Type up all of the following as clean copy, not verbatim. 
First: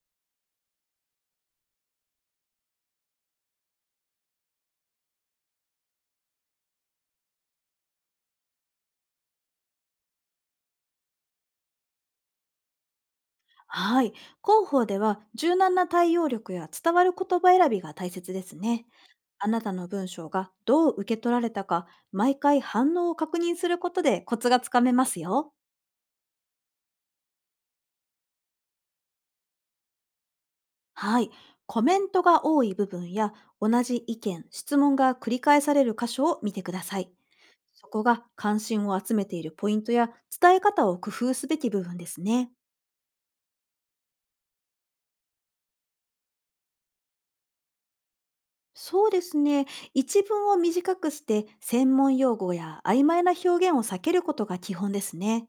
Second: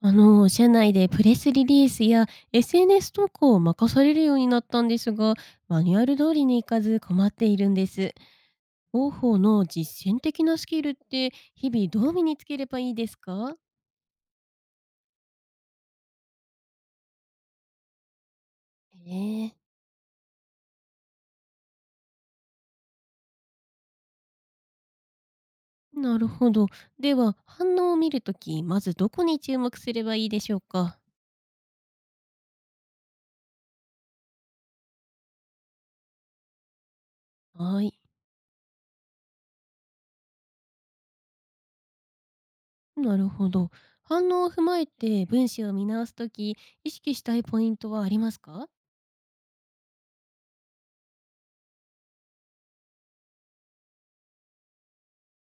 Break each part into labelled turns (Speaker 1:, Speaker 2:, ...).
Speaker 1: 社内でプレスリリースや SNS 投稿を任されるようになったんですが、マニュアル通りにいかず困っているんです。広報の実践的なスキルって日々どう身につければいいですか？
Speaker 2: はい。広報では柔軟な対応力や伝わる言葉選びが大切ですね。
Speaker 1: え
Speaker 2: あ
Speaker 1: え。
Speaker 2: なたの文章がどう受け取られたか、毎回反応を確認することでコツがつかめますよ。
Speaker 1: なるほど。では、反応を見るとき、まずどこに注目すればいいでしょうか？
Speaker 2: はい。コメントが多い部分や同じ意見、質問が繰り返される箇所を見てください。
Speaker 1: は
Speaker 2: そ
Speaker 1: い。
Speaker 2: こが関心を集めているポイントや伝え方を工夫すべき部分ですね。
Speaker 1: なるほど。反応を踏まえて文章を見直すとき、意識したいポイントはありますか？
Speaker 2: そうですね。一文を短くして、専門用語や曖昧な表現を避けることが基本ですね。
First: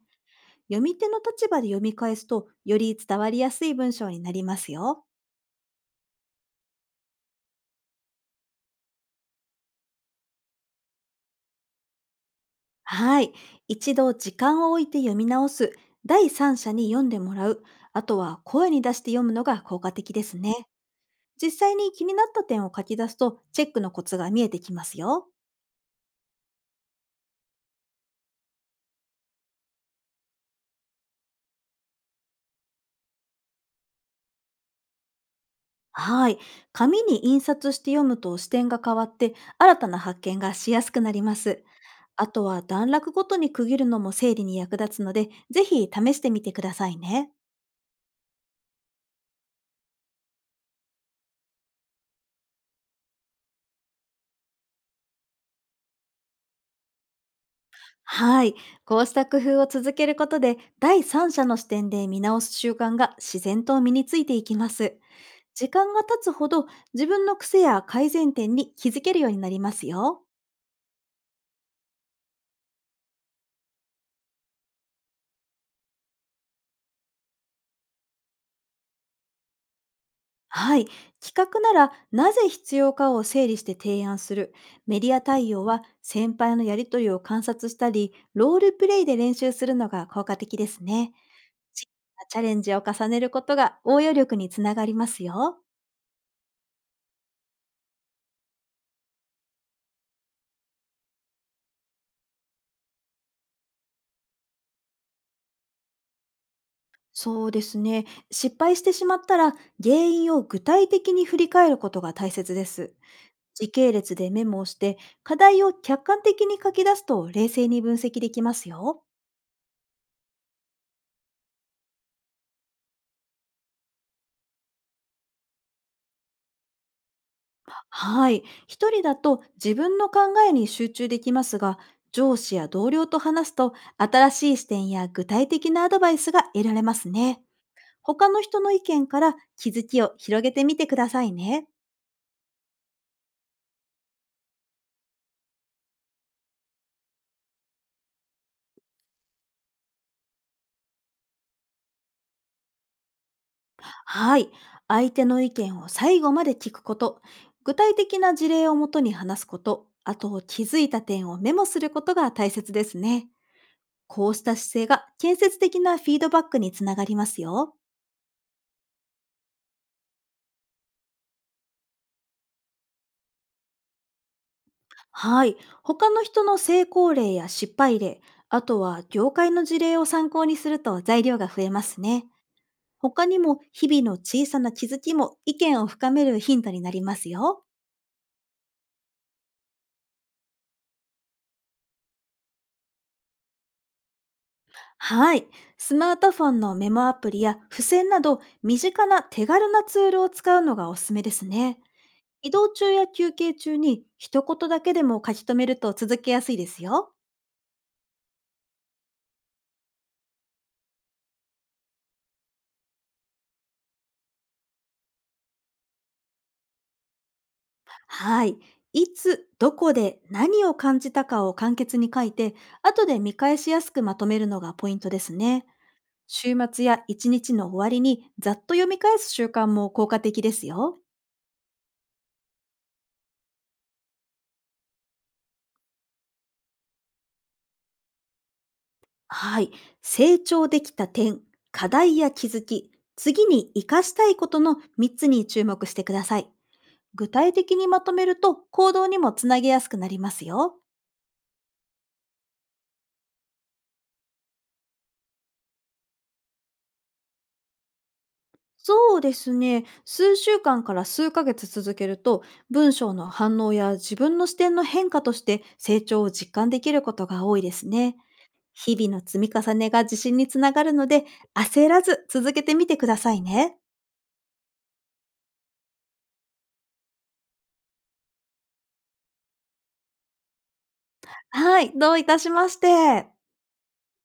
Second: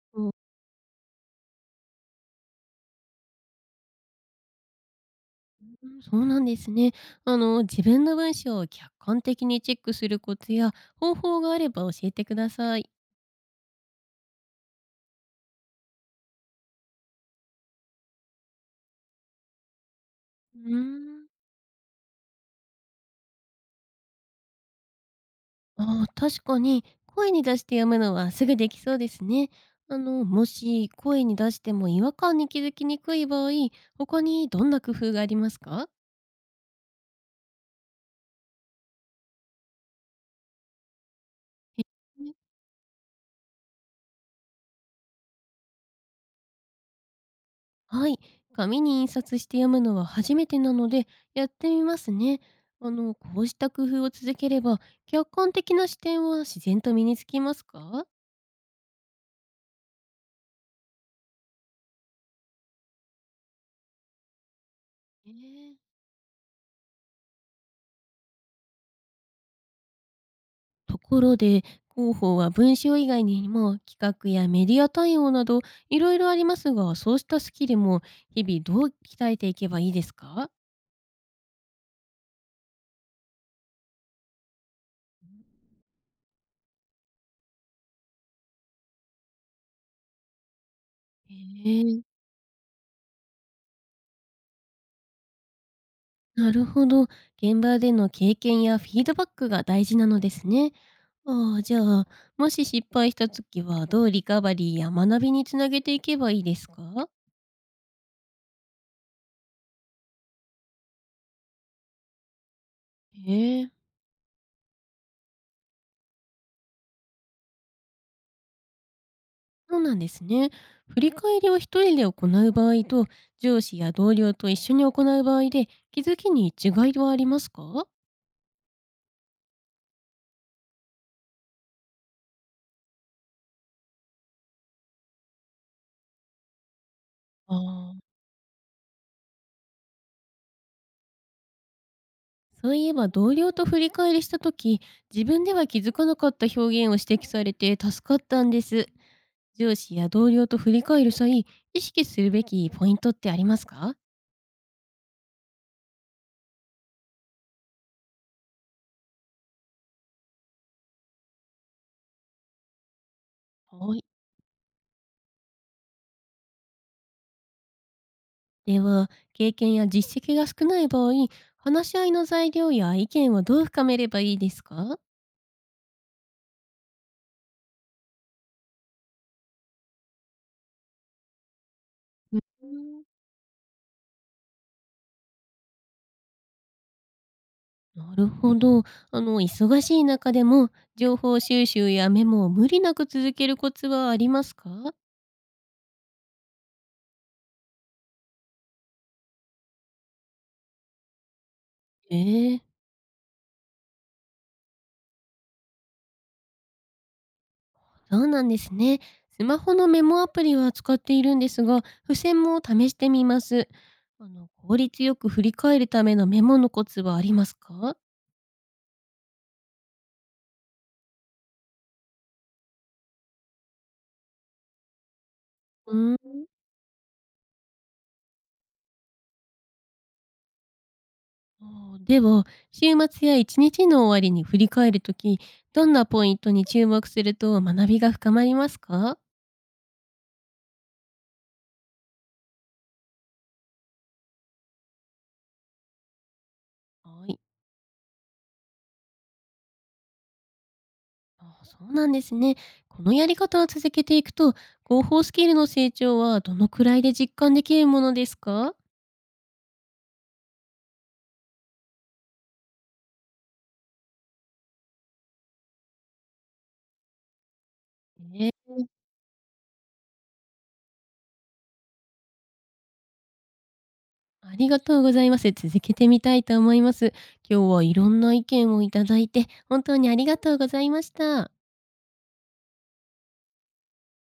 Speaker 2: 読み手の立場で読み返すと、より伝わりやすい文章になりますよ。
Speaker 1: うん、そうなんですね。自分の文章を客観的にチェックするコツや方法があれば教えてください。
Speaker 2: はい。一度時間を置いて読み直す。第三者に読んでもらう。あとは声に出して読むのが効果的ですね。
Speaker 1: うーん。
Speaker 2: 実際に気になった点を書き出すと、チェックのコツが見えてきますよ。
Speaker 1: ああ、確かに声に出して読むのはすぐできそうですね。もし声に出しても違和感に気づきにくい場合、他にどんな工夫がありますか？
Speaker 2: はい。紙に印刷して読むと視点が変わって、新たな発見がしやすくなります。あと
Speaker 1: え、
Speaker 2: は段落ごとに区切るのも整理に役立つので、ぜひ試してみてくださいね。
Speaker 1: はい、紙に印刷して読むのは初めてなのでやってみますね。こうした工夫を続ければ客観的な視点は自然と身につきますか？
Speaker 2: はい。こうした工夫を続けることで、第三者の視点で見直す習慣が自然と身についていきます。
Speaker 1: え
Speaker 2: 時
Speaker 1: え。
Speaker 2: 間が経つほど自分の癖や改善点に気づけるようになりますよ。
Speaker 1: ところで、広報は文章以外にも企画やメディア対応などいろいろありますが、そうしたスキルも日々どう鍛えていけばいいですか？
Speaker 2: はい。企画ならなぜ必要かを整理して提案する。メディア対応は先輩のやりとりを観察したり、ロールプレイで練習するのが効果的ですね。
Speaker 1: え
Speaker 2: 小さ
Speaker 1: え、
Speaker 2: なチャレンジを重ねることが応用力につながりますよ。
Speaker 1: なるほど。現場での経験やフィードバックが大事なのですね。ああ、じゃあ、もし失敗した時はどうリカバリーや学びにつなげていけばいいですか？
Speaker 2: そうですね。失敗してしまったら原因を具体的に振り返ることが大切です。
Speaker 1: ええ。
Speaker 2: 時系列でメモをして課題を客観的に書き出すと冷静に分析できますよ。
Speaker 1: そうなんですね。振り返りを一人で行う場合と、上司や同僚と一緒に行う場合で、気づきに違いはありますか？
Speaker 2: はい。一人だと自分の考えに集中できますが、上司や同僚と話すと新しい視点や具体的なアドバイスが得られますね。
Speaker 1: あー。
Speaker 2: 他の人の意見から気づきを広げてみてくださいね。
Speaker 1: そういえば同僚と振り返りした時自分では気づかなかった表現を指摘されて助かったんです。上司や同僚と振り返る際意識するべきポイントってありますか？
Speaker 2: はい。相手の意見を最後まで聞くこと、具体的な事例をもとに話すこと、あと気づいた点をメモすることが大切ですね。
Speaker 1: はい。
Speaker 2: こうした姿勢が建設的なフィードバックにつながりますよ。
Speaker 1: では経験や実績が少ない場合話し合いの材料や意見をどう深めればいいですか？
Speaker 2: はい。他の人の成功例や失敗例、あとは業界の事例を参考にすると材料が増えますね。
Speaker 1: うん。
Speaker 2: 他にも日々の小さな気づきも意見を深めるヒントになりますよ。
Speaker 1: なるほど。忙しい中でも、情報収集やメモを無理なく続けるコツはありますか？
Speaker 2: はい。スマートフォンのメモアプリや付箋など身近な手軽なツールを使うのがおすすめですね。
Speaker 1: え
Speaker 2: 移
Speaker 1: え、
Speaker 2: 動中や休憩中に一言だけでも書き留めると続けやすいですよ。
Speaker 1: そうなんですね。スマホのメモアプリは使っているんですが、付箋も試してみます。効率よく振り返るためのメモのコツはありますか？
Speaker 2: はい。いつ、どこで何を感じたかを簡潔に書いて、後で見返しやすくまとめるのがポイントですね。
Speaker 1: うん。
Speaker 2: 週末や一日の終わりにざっと読み返す習慣も効果的ですよ。
Speaker 1: あー、では、週末や一日の終わりに振り返るとき、どんなポイントに注目すると学びが深まりますか？
Speaker 2: はい。成長できた点、課題や気づき、次に活かしたいことの3つに注目してください。
Speaker 1: は
Speaker 2: 具
Speaker 1: い。
Speaker 2: 体的にまとめると行動にもつなげやすくなりますよ。
Speaker 1: ああ、そうなんですね。このやり方を続けていくと、広報スキルの成長はどのくらいで実感できるものですか？
Speaker 2: そうですね。数週間から数ヶ月続けると、文章の反応や自分の視点の変化として成長を実感できることが多いですね。
Speaker 1: ええ。
Speaker 2: 日々の積み重ねが自信につながるので、焦らず続けてみてくださいね。
Speaker 1: ありがとうございます。続けてみたいと思います。今日はいろんな意見をいただいて、本当にありがとうございました。
Speaker 2: はい、どういたしまして。